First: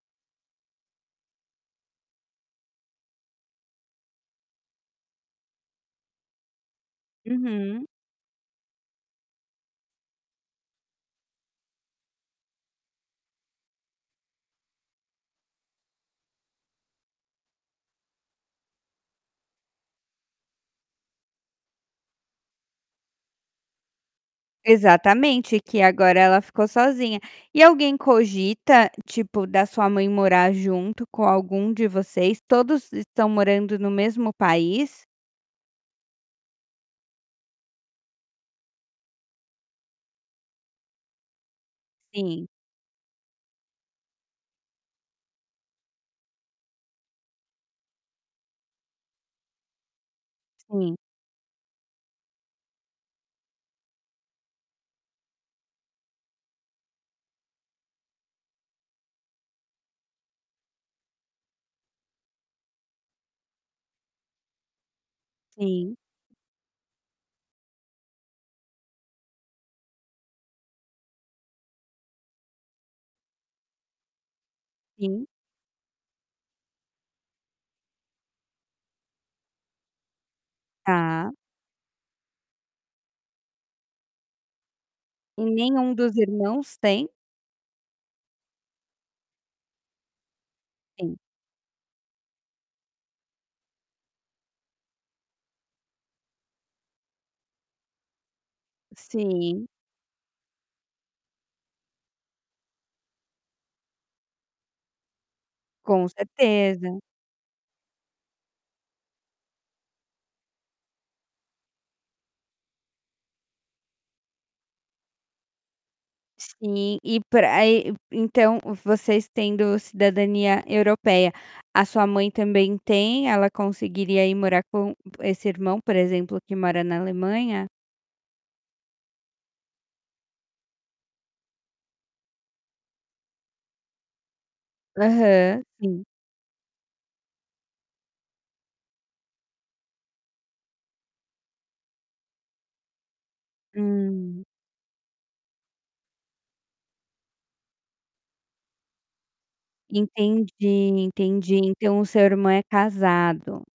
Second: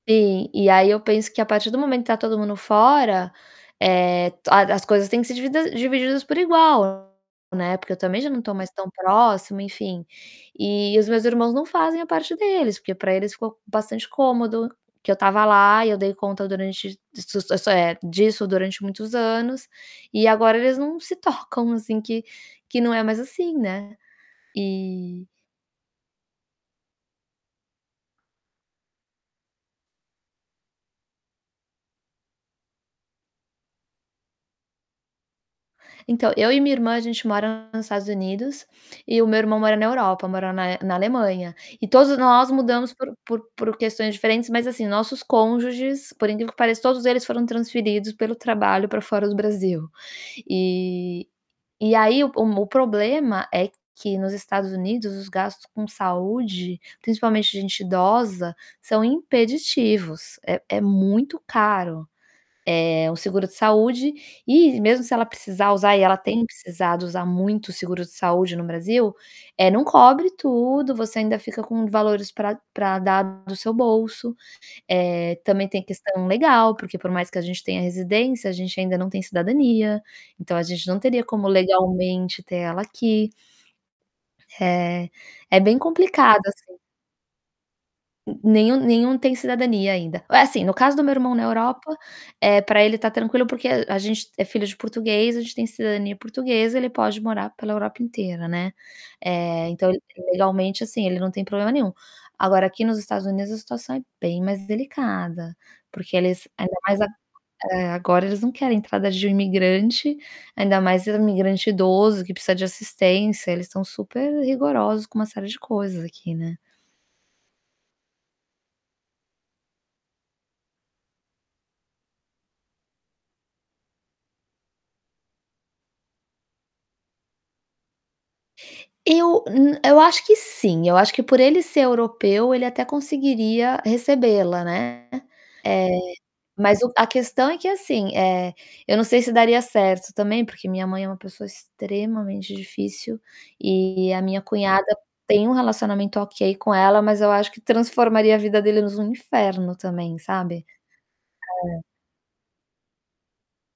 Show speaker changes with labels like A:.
A: Sim, e aí eu penso que a partir do momento que tá todo mundo fora, eh, a as coisas têm que ser divida divididas por igual, né,
B: Uhum.
A: porque eu também já não tô mais tão próximo, enfim. E os meus irmãos não fazem a parte deles, porque pra eles ficou bastante cômodo, que eu tava lá e eu dei conta durante s s eh, disso durante muitos anos e agora eles não se tocam, assim, que que não é mais assim, né. E
B: Exatamente, que agora ela ficou sozinha. E alguém cogita, tipo, da sua mãe morar junto com algum de vocês? Todos estão morando no mesmo país?
A: Então, eu e minha irmã, a gente mora nos Estados Unidos e o meu irmão mora na Europa, mora na na Alemanha. E todos
B: Sim.
A: nós mudamos por por por questões diferentes, mas, assim, nossos cônjuges, por incrível que pareça, todos eles foram transferidos, pelo trabalho, pra fora do Brasil.
B: Sim.
A: E e aí o mo o problema é que nos Estados Unidos, os gastos com saúde, principalmente de gente idosa, são impeditivos. É é muito caro, eh, o seguro de saúde. E, mesmo se ela precisar
B: Sim.
A: usar, e ela tem precisado usar muito o seguro de saúde no Brasil, eh, não cobre tudo, você ainda fica com valores pra pra dar do seu bolso.
B: Sim.
A: Eh, também tem a questão legal, porque por mais que a gente tenha residência, a gente ainda não tem cidadania, então a gente não teria
B: Tá.
A: como, legalmente, ter ela aqui. Eh,
B: E
A: é bem
B: nenhum dos
A: complicado,
B: irmãos
A: assim.
B: tem?
A: N nenhum nenhum tem cidadania ainda. Assim, no caso do meu
B: Sim.
A: irmão na Europa, eh, pra ele tá tranquilo, porque é a gente é filho de português, a gente tem cidadania portuguesa, ele pode morar pela Europa inteira, né.
B: Sim.
A: Eh, então, ele, legalmente, assim, ele não tem problema nenhum. Agora, aqui nos Estados Unidos, a situação é bem mais delicada,
B: Com
A: porque eles, ainda
B: certeza.
A: mais ag eh, agora eles não querem entrada de imigrante, ainda mais imigrante idoso, que precisa de assistência. Eles tão super-rigorosos com uma série de coisas aqui, né?
B: Sim, e pra aí, e então vocês tendo cidadania europeia, a sua mãe também tem? Ela conseguiria ir morar com esse irmão, por exemplo, que mora na Alemanha?
A: Eu n eu acho que sim, eu acho que por ele ser europeu, ele até conseguiria recebê-la, né, eh,
B: Aham, sim.
A: mas o a questão é que assim, eh, eu não sei se daria certo também, porque minha mãe é uma pessoa extremamente difícil e a minha
B: Hum.
A: cunhada tem um relacionamento ok com ela, mas eu acho que transformaria a vida deles num inferno também,
B: Entendi,
A: sabe.
B: entendi.
A: É.
B: Então o seu irmão é casado.